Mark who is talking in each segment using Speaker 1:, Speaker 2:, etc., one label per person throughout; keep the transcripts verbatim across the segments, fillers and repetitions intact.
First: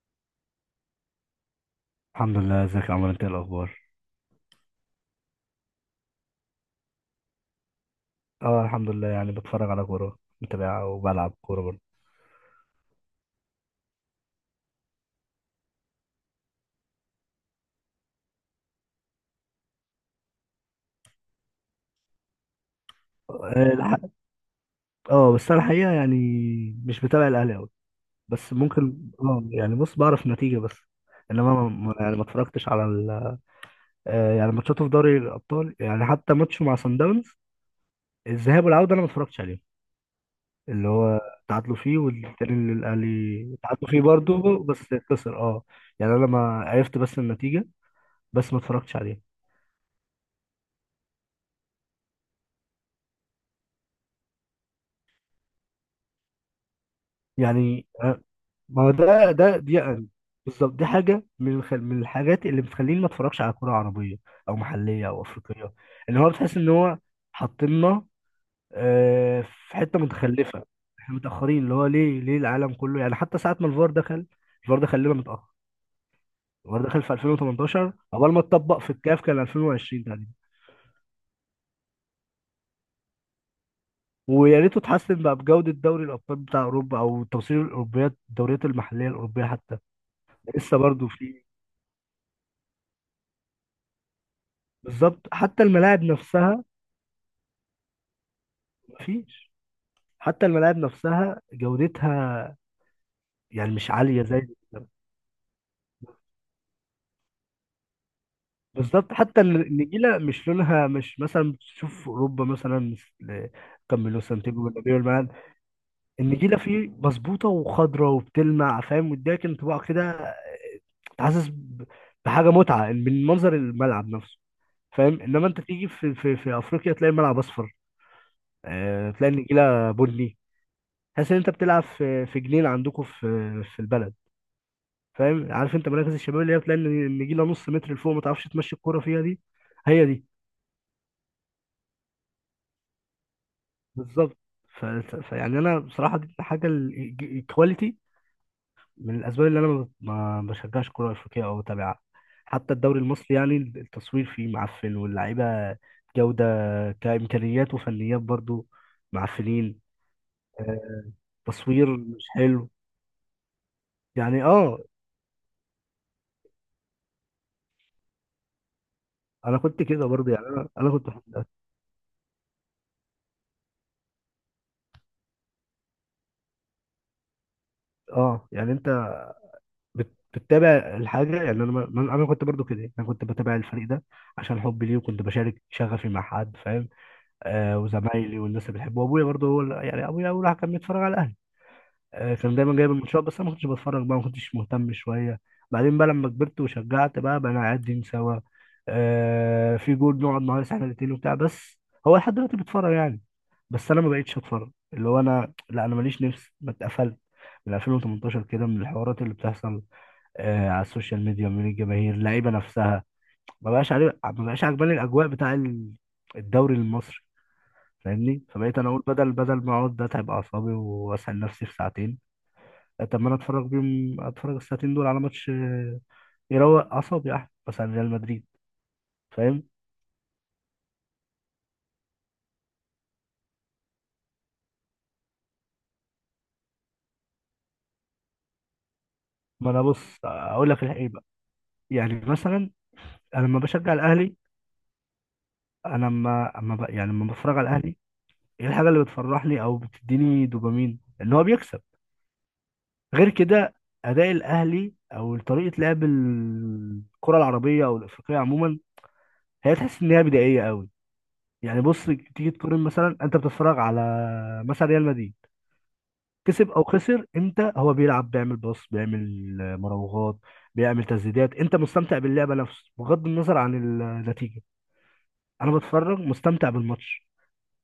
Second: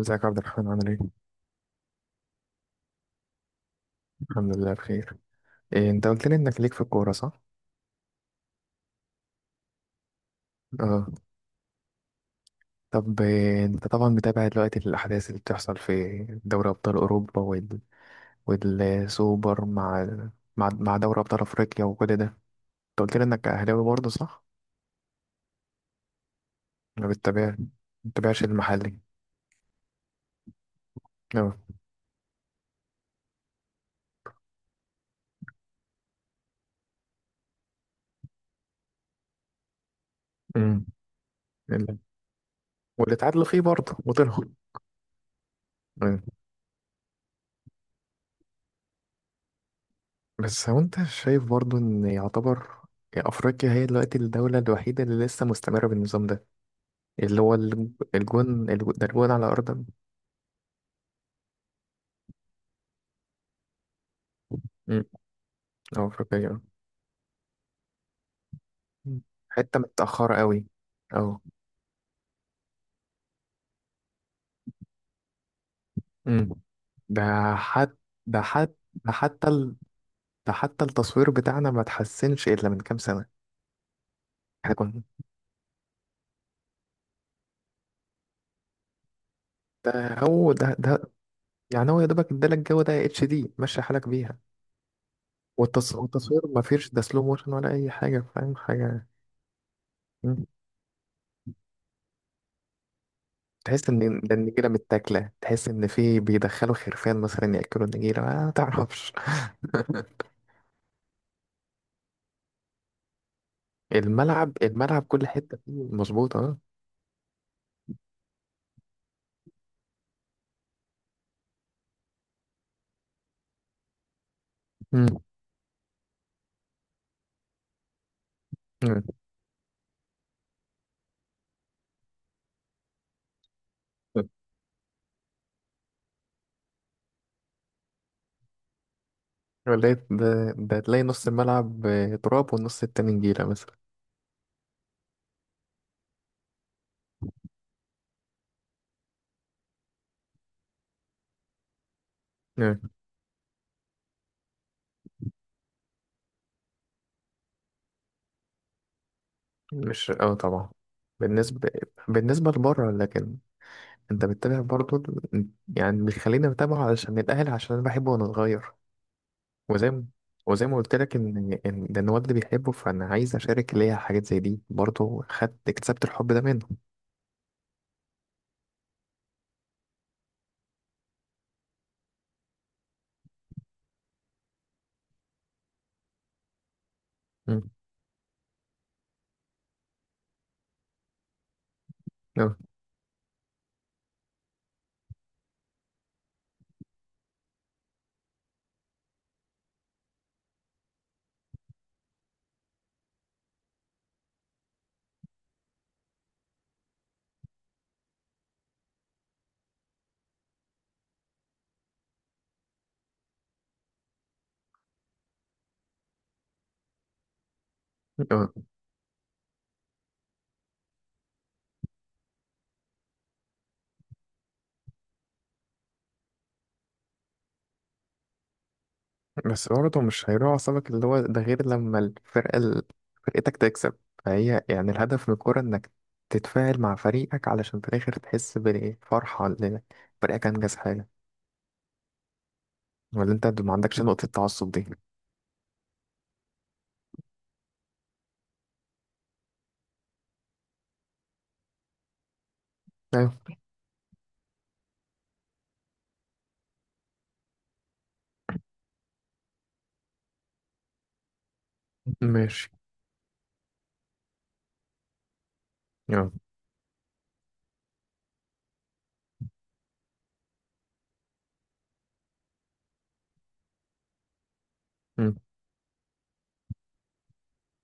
Speaker 1: ازيك يا عبد الرحمن عامل ايه؟
Speaker 2: الحمد لله، ازيك يا عمر؟ انت ايه الاخبار؟
Speaker 1: الحمد لله بخير. إيه انت قلت لي انك ليك في الكورة صح؟
Speaker 2: اه، الحمد لله. يعني بتفرج على كوره، متابعها،
Speaker 1: اه.
Speaker 2: وبلعب كوره برضه.
Speaker 1: طب إيه انت طبعا متابع دلوقتي الأحداث اللي بتحصل في دوري أبطال أوروبا وال... والسوبر مع مع مع دوري أبطال أفريقيا وكل ده انت قلت لي انك
Speaker 2: اه
Speaker 1: أهلاوي
Speaker 2: الح-
Speaker 1: برضه صح؟
Speaker 2: آه، بس انا الحقيقه يعني مش
Speaker 1: ما
Speaker 2: متابع الاهلي
Speaker 1: بتتابع ما
Speaker 2: قوي.
Speaker 1: بتتابعش
Speaker 2: بس
Speaker 1: المحلي.
Speaker 2: ممكن، اه يعني بص، بعرف نتيجه بس.
Speaker 1: اه.
Speaker 2: انما ما ما- يعني ما اتفرجتش على ال... آه يعني ماتشاته في دوري الابطال، يعني حتى ماتشه مع سان داونز، الذهاب والعوده، انا ما اتفرجتش عليهم.
Speaker 1: امم.
Speaker 2: اللي هو تعادلوا
Speaker 1: ال-
Speaker 2: فيه، والتاني اللي
Speaker 1: واللي اتعادلوا
Speaker 2: الاهلي
Speaker 1: فيه
Speaker 2: تعادلوا
Speaker 1: برضه
Speaker 2: فيه
Speaker 1: وطلعوا.
Speaker 2: برضه، بس خسر. اه، يعني
Speaker 1: أمم.
Speaker 2: انا ما عرفت بس النتيجه، بس ما اتفرجتش عليه.
Speaker 1: بس هو انت شايف برضه ان يعتبر أفريقيا هي دلوقتي الدولة الوحيدة اللي لسه مستمرة بالنظام ده، اللي هو
Speaker 2: يعني
Speaker 1: الج- الجون
Speaker 2: ما هو
Speaker 1: الجو- ده الجون
Speaker 2: ده
Speaker 1: على
Speaker 2: ده دي
Speaker 1: أرض.
Speaker 2: بالظبط، دي حاجه من الخ- من الحاجات اللي بتخليني ما اتفرجش على كوره عربيه او
Speaker 1: أمم،
Speaker 2: محليه او افريقيه.
Speaker 1: أه
Speaker 2: ان هو
Speaker 1: أفريقية
Speaker 2: بتحس
Speaker 1: أه.
Speaker 2: ان هو حاطيننا،
Speaker 1: أمم.
Speaker 2: آه، في
Speaker 1: حتة
Speaker 2: حته
Speaker 1: متأخرة قوي.
Speaker 2: متخلفه. احنا
Speaker 1: أه.
Speaker 2: متاخرين، اللي هو ليه ليه العالم كله، يعني حتى ساعه ما الفار دخل، الفار دخل لنا متاخر.
Speaker 1: أمم.
Speaker 2: الفار دخل في
Speaker 1: ده
Speaker 2: ألفين وتمنتاشر،
Speaker 1: حت
Speaker 2: اول ما
Speaker 1: ده حت
Speaker 2: اتطبق في
Speaker 1: ده
Speaker 2: الكاف كان
Speaker 1: حتى ال...
Speaker 2: ألفين وعشرين تقريبا.
Speaker 1: ده حتى التصوير بتاعنا ما تحسنش إلا من كام سنة.
Speaker 2: ويا
Speaker 1: احنا
Speaker 2: ريته
Speaker 1: كنا،
Speaker 2: اتحسن بقى بجوده دوري الابطال بتاع اوروبا، او توصيل الاوروبيات، الدوريات المحليه الاوروبيه حتى
Speaker 1: ده هو ده
Speaker 2: لسه برضو
Speaker 1: ده
Speaker 2: في.
Speaker 1: يعني هو يا دوبك ادالك الجو ده اتش دي ماشي حالك بيها.
Speaker 2: بالظبط، حتى
Speaker 1: والتص...
Speaker 2: الملاعب
Speaker 1: والتصوير ما
Speaker 2: نفسها.
Speaker 1: فيش ده سلو موشن ولا أي حاجة، فاهم حاجة.
Speaker 2: مفيش،
Speaker 1: أمم.
Speaker 2: حتى الملاعب نفسها جودتها يعني
Speaker 1: تحس
Speaker 2: مش
Speaker 1: ان
Speaker 2: عالية
Speaker 1: ده
Speaker 2: زي.
Speaker 1: النجيله متاكله، تحس ان في بيدخلوا خرفان مثلا ياكلوا النجيله ما تعرفش.
Speaker 2: بالظبط، حتى الن- النجيلة مش لونها، مش مثلا تشوف أوروبا، مثلا مثل كامبينو،
Speaker 1: الملعب
Speaker 2: سانتياغو برنابيو،
Speaker 1: الملعب كل
Speaker 2: الملاعب،
Speaker 1: حتة فيه مظبوطة
Speaker 2: النجيلة
Speaker 1: اه.
Speaker 2: فيه مظبوطة وخضرة وبتلمع، فاهم؟ واديك انطباع كده انت حاسس ب- بحاجة متعة من منظر الملعب نفسه،
Speaker 1: مم.
Speaker 2: فاهم؟ انما انت تيجي في في, في افريقيا، تلاقي الملعب اصفر،
Speaker 1: مم.
Speaker 2: آه، تلاقي النجيلة بني، تحس ان انت بتلعب في في جنينة عندكم في في البلد. فاهم، عارف انت مراكز الشباب اللي هي بتلاقي النجيله نص متر لفوق، ما تعرفش تمشي الكوره فيها دي.
Speaker 1: ولا
Speaker 2: هي
Speaker 1: إيه؟
Speaker 2: دي
Speaker 1: ده ده تلاقي نص الملعب آه، تراب والنص التاني نجيلة مثلا.
Speaker 2: بالظبط. ف... ف- فيعني انا بصراحه، دي حاجه الكواليتي، من الاسباب اللي انا ما ما بشجعش كوره افريقيه او بتابعها. حتى
Speaker 1: مم.
Speaker 2: الدوري المصري يعني، التصوير فيه معفن، واللعيبه جوده كامكانيات وفنيات برضو معفنين.
Speaker 1: مش اه طبعا.
Speaker 2: آه،
Speaker 1: بالنسبة،
Speaker 2: تصوير مش
Speaker 1: بالنسبة
Speaker 2: حلو.
Speaker 1: لبره. لكن انت
Speaker 2: يعني
Speaker 1: بتتابع
Speaker 2: اه
Speaker 1: برضه ال- يعني بيخليني اتابعه علشان الاهلي، عشان انا بحبه وانا صغير.
Speaker 2: انا كنت
Speaker 1: وزي ما
Speaker 2: كده برضو، يعني
Speaker 1: وزي
Speaker 2: انا
Speaker 1: ما
Speaker 2: انا
Speaker 1: قلت
Speaker 2: كنت.
Speaker 1: لك ان ان ده الواد اللي بيحبه، فانا عايز اشارك ليا حاجات زي دي، برضه خدت اكتسبت الحب ده منه.
Speaker 2: اه يعني انت بت- بتتابع الحاجه، يعني انا ما- ما- انا كنت برضو كده، انا كنت بتابع الفريق ده عشان حبي ليه، وكنت بشارك شغفي مع حد، فاهم؟
Speaker 1: مم.
Speaker 2: آه، وزمايلي والناس اللي بحبه، وابويا برضو هو اللي- يعني ابويا اول واحد كان بيتفرج على الاهلي. آه، كان
Speaker 1: اه
Speaker 2: دايما جايب الماتشات، بس انا ما كنتش بتفرج بقى، ما كنتش مهتم شويه. بعدين بقى لما كبرت وشجعت بقى بقى قاعدين سوا، آه، في جول نقعد نهيص احنا الاثنين وبتاع، بس هو لحد دلوقتي بيتفرج يعني. بس انا ما بقتش اتفرج اللي هو، انا لا، انا ماليش نفس، ما اتقفلت من ألفين وتمنتاشر كده من الحوارات اللي بتحصل آه، على السوشيال ميديا من الجماهير اللعيبه نفسها. ما بقاش عليه، ما بقاش عجباني الاجواء بتاع ال- الدوري المصري، فاهمني؟
Speaker 1: اه
Speaker 2: فبقيت انا اقول، بدل بدل ما اقعد اتعب اعصابي واسال نفسي في ساعتين، طب ما انا اتفرج بيهم، اتفرج الساعتين دول على ماتش آه، يروق اعصابي احسن، مثلا ريال مدريد، فاهم؟
Speaker 1: بس برضه مش هيروح أعصابك، اللي هو ده غير لما الفرقة ال- فرقتك تكسب، فهي يعني الهدف من الكورة إنك تتفاعل مع فريقك علشان في الآخر تحس بالفرحة
Speaker 2: ما
Speaker 1: اللي
Speaker 2: انا بص
Speaker 1: فريقك
Speaker 2: اقول
Speaker 1: أنجز
Speaker 2: لك
Speaker 1: حاجة،
Speaker 2: الحقيقه بقى، يعني مثلا،
Speaker 1: ولا
Speaker 2: انا لما
Speaker 1: أنت ما
Speaker 2: بشجع
Speaker 1: عندكش نقطة
Speaker 2: الاهلي،
Speaker 1: التعصب دي؟
Speaker 2: انا لما اما ب- يعني لما بتفرج على الاهلي، ايه الحاجه اللي بتفرحني او بتديني دوبامين ان هو بيكسب غير
Speaker 1: أيوه.
Speaker 2: كده؟ اداء الاهلي او طريقه لعب الكره العربيه او الافريقيه عموما، هي تحس ان هي بدائيه قوي. يعني بص، تيجي
Speaker 1: ماشي.
Speaker 2: تقارن، مثلا انت بتتفرج على مثلا ريال مدريد،
Speaker 1: أه.
Speaker 2: كسب او خسر، انت هو بيلعب، بيعمل باص، بيعمل مراوغات، بيعمل تسديدات، انت مستمتع باللعبه نفسه بغض النظر عن النتيجه.
Speaker 1: أمم،
Speaker 2: انا بتفرج مستمتع بالماتش،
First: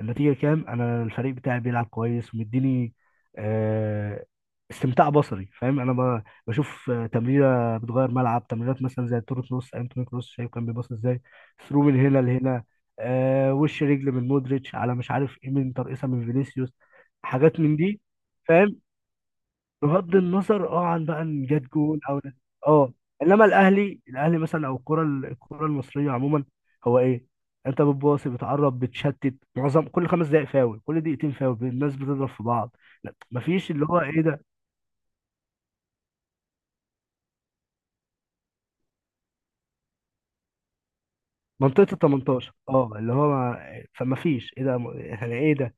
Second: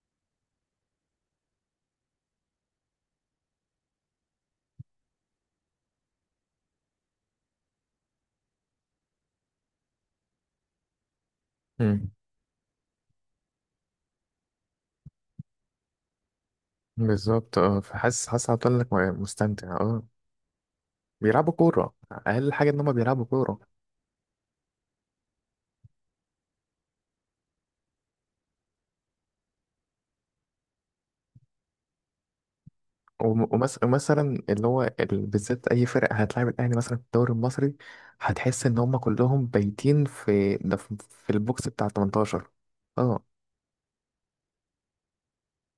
Speaker 2: النتيجة كام، انا الفريق بتاعي بيلعب كويس ومديني آه، استمتاع بصري، فاهم؟ انا ب- بشوف آه، تمريرة بتغير ملعب، تمريرات مثلا زي التورو كروس، ايام توني كروس شايف كان بيباص ازاي ثرو من
Speaker 1: أمم.
Speaker 2: هنا لهنا، آه، وش رجل من مودريتش، على مش عارف ايه، من ترقيصة من فينيسيوس،
Speaker 1: بالظبط
Speaker 2: حاجات من
Speaker 1: أه،
Speaker 2: دي،
Speaker 1: فحاسس، حاسس هتقول
Speaker 2: فاهم؟
Speaker 1: لك مستمتع أه.
Speaker 2: بغض النظر اه عن بقى ان
Speaker 1: بيلعبوا
Speaker 2: جت
Speaker 1: كورة
Speaker 2: جون او
Speaker 1: أقل حاجة إن هما
Speaker 2: اه
Speaker 1: بيلعبوا
Speaker 2: انما
Speaker 1: كورة.
Speaker 2: الاهلي الاهلي مثلا، او الكره الكره المصريه عموما، هو ايه؟ انت بتباصي، بتعرب، بتشتت، معظم كل خمس دقائق، فاول كل دقيقتين، فاول الناس بتضرب في بعض، لا،
Speaker 1: وم-
Speaker 2: مفيش،
Speaker 1: ومس-
Speaker 2: اللي هو ايه
Speaker 1: ومثلا
Speaker 2: ده،
Speaker 1: اللي هو ال- بالذات اي فرق هتلاعب الاهلي مثلا في الدوري المصري هتحس ان هم كلهم بايتين في ده في في البوكس بتاع
Speaker 2: منطقه ال
Speaker 1: تمنتاشر.
Speaker 2: تمنتاشر اه، اللي
Speaker 1: اه
Speaker 2: هو ما- فمفيش، ايه ده؟ يعني ايه ده؟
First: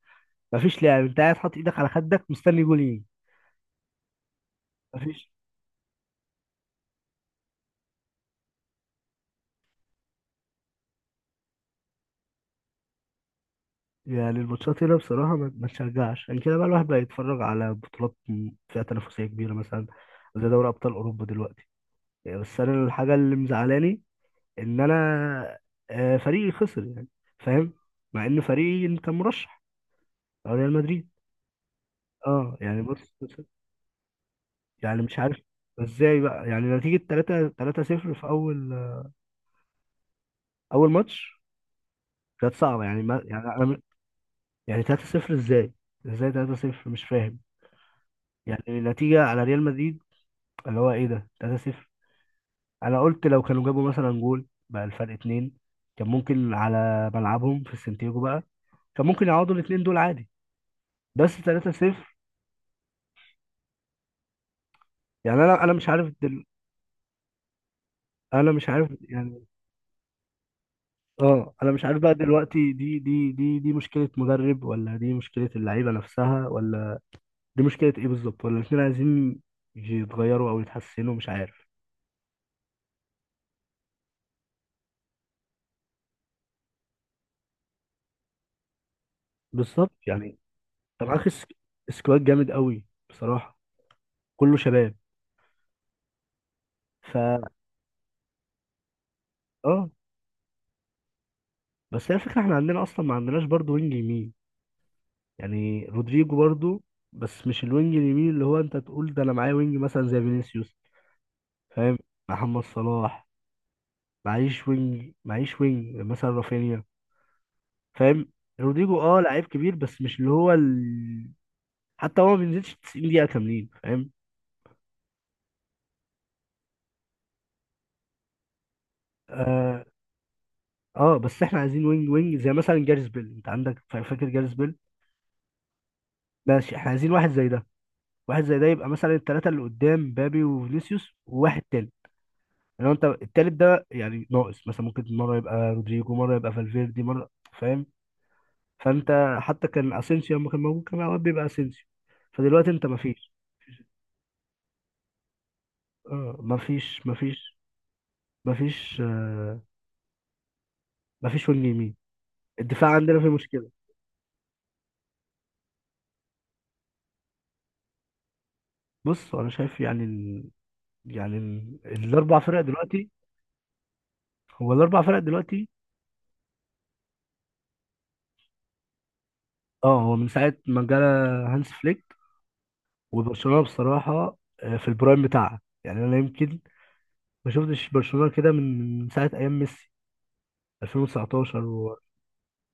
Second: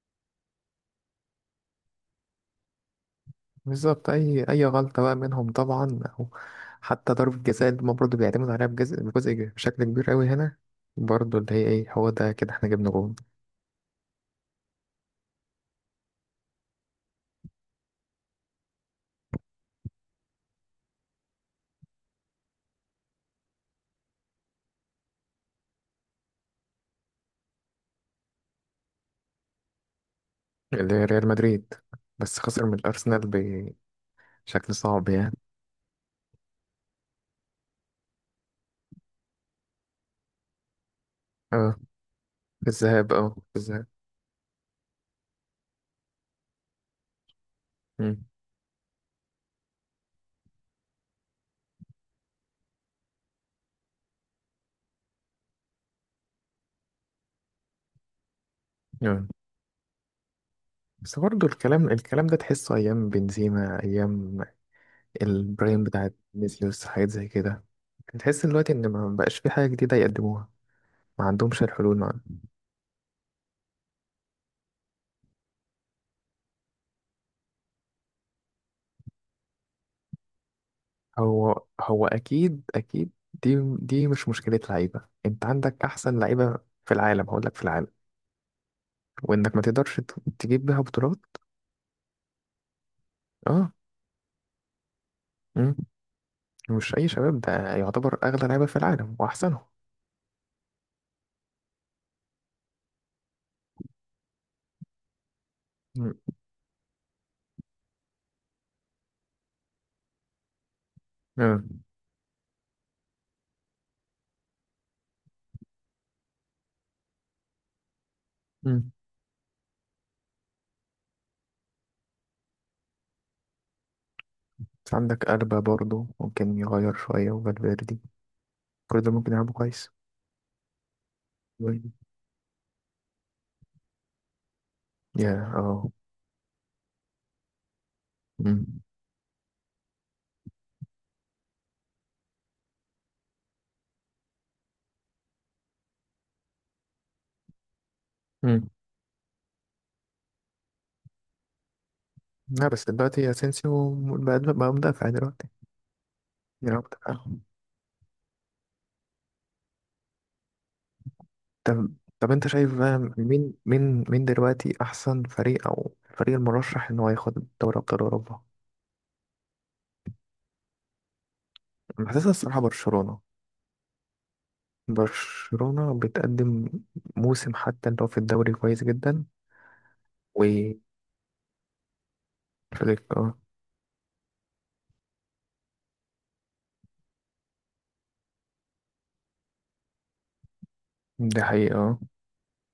Speaker 2: مفيش لعب، انت قاعد حاطط ايدك على خدك مستني جول يجي،
Speaker 1: بالظبط اي اي غلطه بقى
Speaker 2: مفيش.
Speaker 1: منهم طبعا، أو حتى ضربه جزاء اللي هما برضه بيعتمد عليها بجزء بجزء كبير- بشكل كبير قوي هنا، برضه اللي هي ايه هو ده كده احنا جبنا جول.
Speaker 2: يعني الماتشات هنا بصراحة ما ما تشجعش، يعني كده بقى الواحد بقى يتفرج على بطولات م- فيها تنافسية كبيرة، مثلا زي دوري أبطال أوروبا دلوقتي. يعني بس أنا الحاجة اللي مزعلاني إن أنا آه، فريقي خسر يعني، فاهم؟ مع إن فريقي كان مرشح، أو ريال
Speaker 1: اللي هي
Speaker 2: مدريد.
Speaker 1: ريال مدريد بس
Speaker 2: أه
Speaker 1: خسر من
Speaker 2: يعني بص،
Speaker 1: الارسنال بشكل
Speaker 2: يعني
Speaker 1: صعب
Speaker 2: مش
Speaker 1: يعني.
Speaker 2: عارف إزاي بقى، يعني نتيجة تلاتة تلاتة صفر في أول، أول ماتش
Speaker 1: اه
Speaker 2: كانت
Speaker 1: في
Speaker 2: صعبة يعني،
Speaker 1: الذهاب،
Speaker 2: ما
Speaker 1: اه في
Speaker 2: يعني أنا،
Speaker 1: الذهاب.
Speaker 2: يعني ثلاثة صفر إزاي؟ إزاي تلاتة صفر مش فاهم؟
Speaker 1: مم.
Speaker 2: يعني نتيجة على ريال مدريد، اللي هو ايه ده تلاتة صفر. انا قلت لو كانوا جابوا مثلا جول بقى الفرق اتنين، كان ممكن على ملعبهم في السنتيجو بقى، كان ممكن
Speaker 1: آه.
Speaker 2: يعوضوا الاتنين دول عادي،
Speaker 1: بس
Speaker 2: بس
Speaker 1: برضه الكلام
Speaker 2: ثلاثة صفر.
Speaker 1: الكلام ده تحسه أيام بنزيما، أيام
Speaker 2: يعني انا انا
Speaker 1: البرايم
Speaker 2: مش عارف
Speaker 1: بتاعت
Speaker 2: دل...
Speaker 1: فينيسيوس، حاجات زي كده. تحس
Speaker 2: انا مش
Speaker 1: دلوقتي إن
Speaker 2: عارف
Speaker 1: ما بقاش
Speaker 2: يعني،
Speaker 1: في حاجة جديدة يقدموها، ما
Speaker 2: اه،
Speaker 1: عندهمش
Speaker 2: انا مش
Speaker 1: الحلول
Speaker 2: عارف بقى
Speaker 1: ما.
Speaker 2: دلوقتي، دي دي دي دي مشكلة مدرب، ولا دي مشكلة اللعيبة نفسها، ولا دي مشكلة ايه بالظبط، ولا الاتنين عايزين يتغيروا او يتحسنوا، مش
Speaker 1: هو
Speaker 2: عارف.
Speaker 1: هو أكيد أكيد دي دي مش مشكلة لعيبة، أنت عندك أحسن لعيبة في العالم، هقول لك في العالم، وإنك ما
Speaker 2: بالظبط
Speaker 1: تقدرش ت-
Speaker 2: يعني،
Speaker 1: تجيب بيها
Speaker 2: طب
Speaker 1: بطولات.
Speaker 2: معاك سكواد جامد قوي، بصراحة
Speaker 1: أه.
Speaker 2: كله شباب.
Speaker 1: مم. مش أي
Speaker 2: ف
Speaker 1: شباب، ده يعتبر أغلى لعيبة في العالم وأحسنهم.
Speaker 2: اه بس هي الفكرة، احنا عندنا اصلا ما عندناش برضو وينج يمين يعني،
Speaker 1: مم.
Speaker 2: رودريجو برضو، بس مش الوينج اليمين اللي هو انت تقول ده، انا معايا وينج مثلا زي فينيسيوس،
Speaker 1: مم.
Speaker 2: فاهم؟ محمد صلاح، معيش وينج، معيش وينج مثلا رافينيا، فاهم؟
Speaker 1: مم.
Speaker 2: رودريجو اه لعيب كبير بس مش اللي هو ال... حتى هو ما بينزلش تسعين دقيقة كاملين، فاهم؟
Speaker 1: بس عندك ألبا برضه ممكن يغير شوية، وفالفيردي كل ده ممكن يلعبوا
Speaker 2: اه,
Speaker 1: كويس.
Speaker 2: آه بس احنا عايزين وينج، وينج زي مثلا جاريس بيل، انت عندك فا- فاكر جاريس بيل؟
Speaker 1: يا اه.
Speaker 2: ماشي، احنا عايزين واحد زي ده، واحد زي
Speaker 1: مم.
Speaker 2: ده يبقى مثلا الثلاثة اللي قدام، بابي وفينيسيوس وواحد تاني، لو انت التالت ده يعني ناقص مثلا، ممكن مره يبقى رودريجو، مره يبقى فالفيردي، مره، فاهم؟
Speaker 1: مم.
Speaker 2: فانت حتى كان اسينسيو لما كان موجود كان اوقات بيبقى اسينسيو،
Speaker 1: لا
Speaker 2: فدلوقتي
Speaker 1: بس
Speaker 2: انت
Speaker 1: دلوقتي
Speaker 2: مفيش،
Speaker 1: اسينسيو بقى بقى مدافع دلوقتي،
Speaker 2: اه
Speaker 1: بيلعب
Speaker 2: مفيش
Speaker 1: مدافع.
Speaker 2: مفيش مفيش آه مفيش وينج
Speaker 1: طب،
Speaker 2: يمين.
Speaker 1: طب انت شايف
Speaker 2: الدفاع
Speaker 1: بقى
Speaker 2: عندنا فيه
Speaker 1: مين
Speaker 2: مشكله.
Speaker 1: مين مين دلوقتي احسن فريق، او الفريق المرشح ان هو ياخد دوري ابطال اوروبا؟
Speaker 2: بص انا شايف يعني ال... يعني ال...
Speaker 1: أنا حاسسها
Speaker 2: الاربع
Speaker 1: الصراحه
Speaker 2: فرق دلوقتي،
Speaker 1: برشلونه.
Speaker 2: هو الاربع فرق دلوقتي،
Speaker 1: برشلونه بتقدم موسم حتى لو في الدوري كويس جدا،
Speaker 2: اه هو من ساعه
Speaker 1: وفليك.
Speaker 2: ما جالا هانس فليك
Speaker 1: اه.
Speaker 2: وبرشلونه بصراحه آه، في البرايم بتاعها، يعني انا يمكن ما شفتش برشلونه كده من من ساعه ايام ميسي
Speaker 1: دي
Speaker 2: ألفين وتسعتاشر
Speaker 1: حقيقه
Speaker 2: و...
Speaker 1: اه.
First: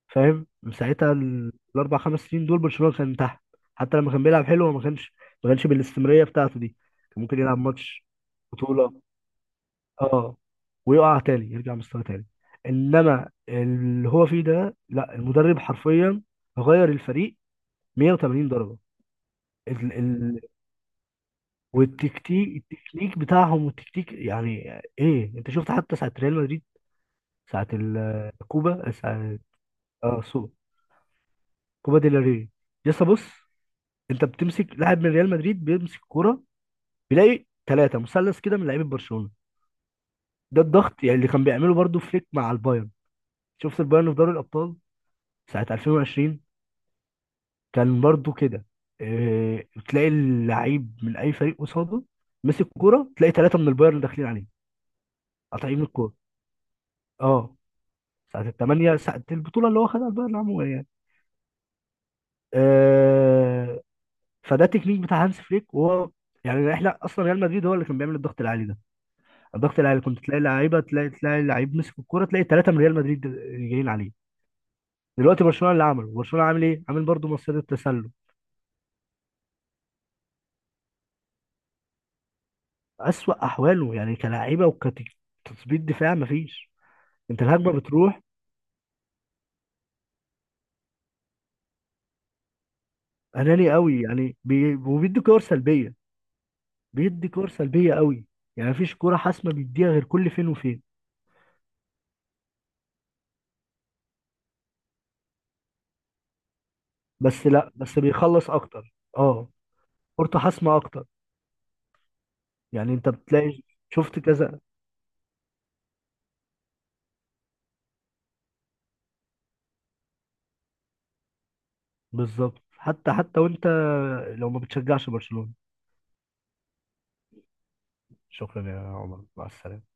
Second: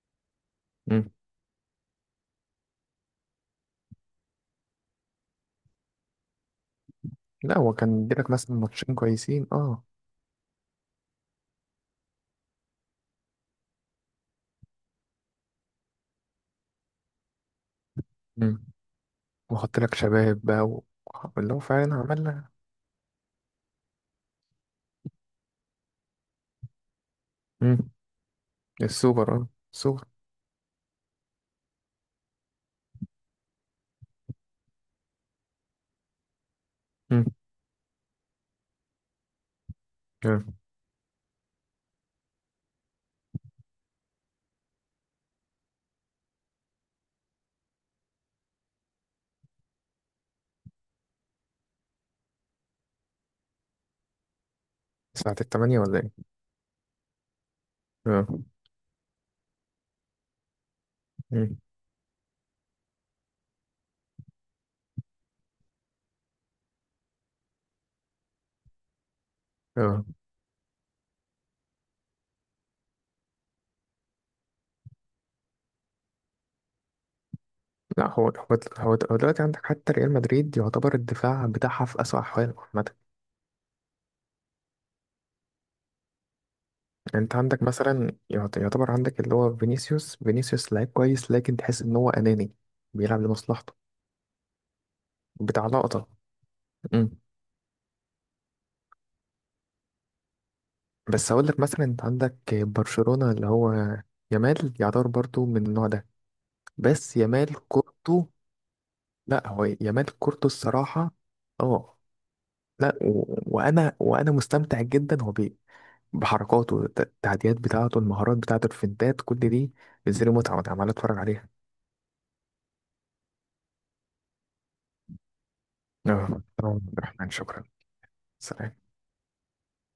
Speaker 2: فاهم؟ من
Speaker 1: مم.
Speaker 2: ساعتها ال- الاربع خمس سنين دول برشلونه كان تحت، حتى لما كان بيلعب حلو هو ما كانش ما كانش بالاستمراريه بتاعته دي، كان ممكن
Speaker 1: لا
Speaker 2: يلعب
Speaker 1: هو
Speaker 2: ماتش
Speaker 1: كان بيلك مثلا ماتشين
Speaker 2: بطوله
Speaker 1: كويسين اه.
Speaker 2: اه، ويقع تاني، يرجع مستوى تاني. انما اللي هو فيه ده لا، المدرب حرفيا غير الفريق مية وتمانين درجه،
Speaker 1: واحط
Speaker 2: ال...
Speaker 1: لك شباب
Speaker 2: ال...
Speaker 1: بقى و... اللي هو فعلا
Speaker 2: والتكتيك،
Speaker 1: عملنا.
Speaker 2: التكنيك بتاعهم والتكتيك يعني ايه، انت شفت حتى ساعه ريال مدريد، ساعه
Speaker 1: مم.
Speaker 2: الكوبا،
Speaker 1: السوبر
Speaker 2: ساعه
Speaker 1: اه السوبر.
Speaker 2: اه سو كوبا ديل ري لسه، بص، انت بتمسك لاعب من ريال مدريد بيمسك كوره
Speaker 1: مم.
Speaker 2: بيلاقي ثلاثه، مثلث كده من لعيبه برشلونه،
Speaker 1: اه.
Speaker 2: ده الضغط يعني اللي كان بيعمله برضو فليك مع البايرن، شفت البايرن في دوري الابطال ساعه ألفين وعشرين كان برضو كده، اه، تلاقي اللعيب من اي فريق قصاده مسك كوره، تلاقي ثلاثه من البايرن داخلين عليه،
Speaker 1: ساعة التمانية
Speaker 2: قاطعين
Speaker 1: ولا
Speaker 2: الكوره،
Speaker 1: ايه؟
Speaker 2: اه،
Speaker 1: اه.
Speaker 2: ساعه الثمانيه، ساعه البطوله اللي هو خدها البايرن عموما يعني
Speaker 1: مم.
Speaker 2: اه، فده تكنيك بتاع هانس فليك، وهو يعني احنا اصلا ريال مدريد هو اللي كان بيعمل الضغط العالي ده، ضغط العيال
Speaker 1: اه.
Speaker 2: كنت تلاقي لعيبه، تلاقي تلاقي لعيب مسك الكوره تلاقي ثلاثه من ريال مدريد جايين عليه، دلوقتي برشلونه اللي عمله برشلونه عامل ايه؟ عامل برضه مصيدة
Speaker 1: لا
Speaker 2: التسلل.
Speaker 1: هو هو هو هو دلوقتي عندك حتى ريال مدريد يعتبر الدفاع بتاعها في أسوأ أحواله عامة.
Speaker 2: اسوأ احواله يعني كلاعيبه وكتثبيت دفاع مفيش،
Speaker 1: انت
Speaker 2: انت
Speaker 1: عندك
Speaker 2: الهجمه
Speaker 1: مثلا
Speaker 2: بتروح،
Speaker 1: يعت- يعتبر عندك اللي هو فينيسيوس، فينيسيوس لعيب كويس لكن تحس ان هو أناني، بيلعب
Speaker 2: اناني
Speaker 1: لمصلحته،
Speaker 2: قوي يعني بي... وبيدي كور
Speaker 1: بتاع
Speaker 2: سلبيه،
Speaker 1: لقطة. مم.
Speaker 2: بيدي كور سلبيه قوي يعني، مفيش كوره حاسمه بيديها غير كل فين وفين،
Speaker 1: بس هقول لك مثلا انت عندك برشلونة، اللي هو يامال يعتبر برضو من النوع ده، بس
Speaker 2: بس
Speaker 1: يامال
Speaker 2: لا بس
Speaker 1: كورته.
Speaker 2: بيخلص اكتر
Speaker 1: لا
Speaker 2: اه،
Speaker 1: هو يامال
Speaker 2: كورته
Speaker 1: كورته
Speaker 2: حاسمه اكتر،
Speaker 1: الصراحة اه.
Speaker 2: يعني
Speaker 1: لا
Speaker 2: انت
Speaker 1: و...
Speaker 2: بتلاقي،
Speaker 1: وانا
Speaker 2: شفت
Speaker 1: وانا
Speaker 2: كذا،
Speaker 1: مستمتع جدا هو بي... بحركاته الت- التعديات بتاعته، المهارات بتاعته، الفنتات، كل دي بتزيد متعة وانا عمال اتفرج عليها.
Speaker 2: بالظبط، حتى حتى وانت لو ما بتشجعش برشلونه.
Speaker 1: اه طبعاً. عبد الرحمن شكرا.
Speaker 2: شكرا
Speaker 1: سلام.
Speaker 2: يا عمر، مع السلامة.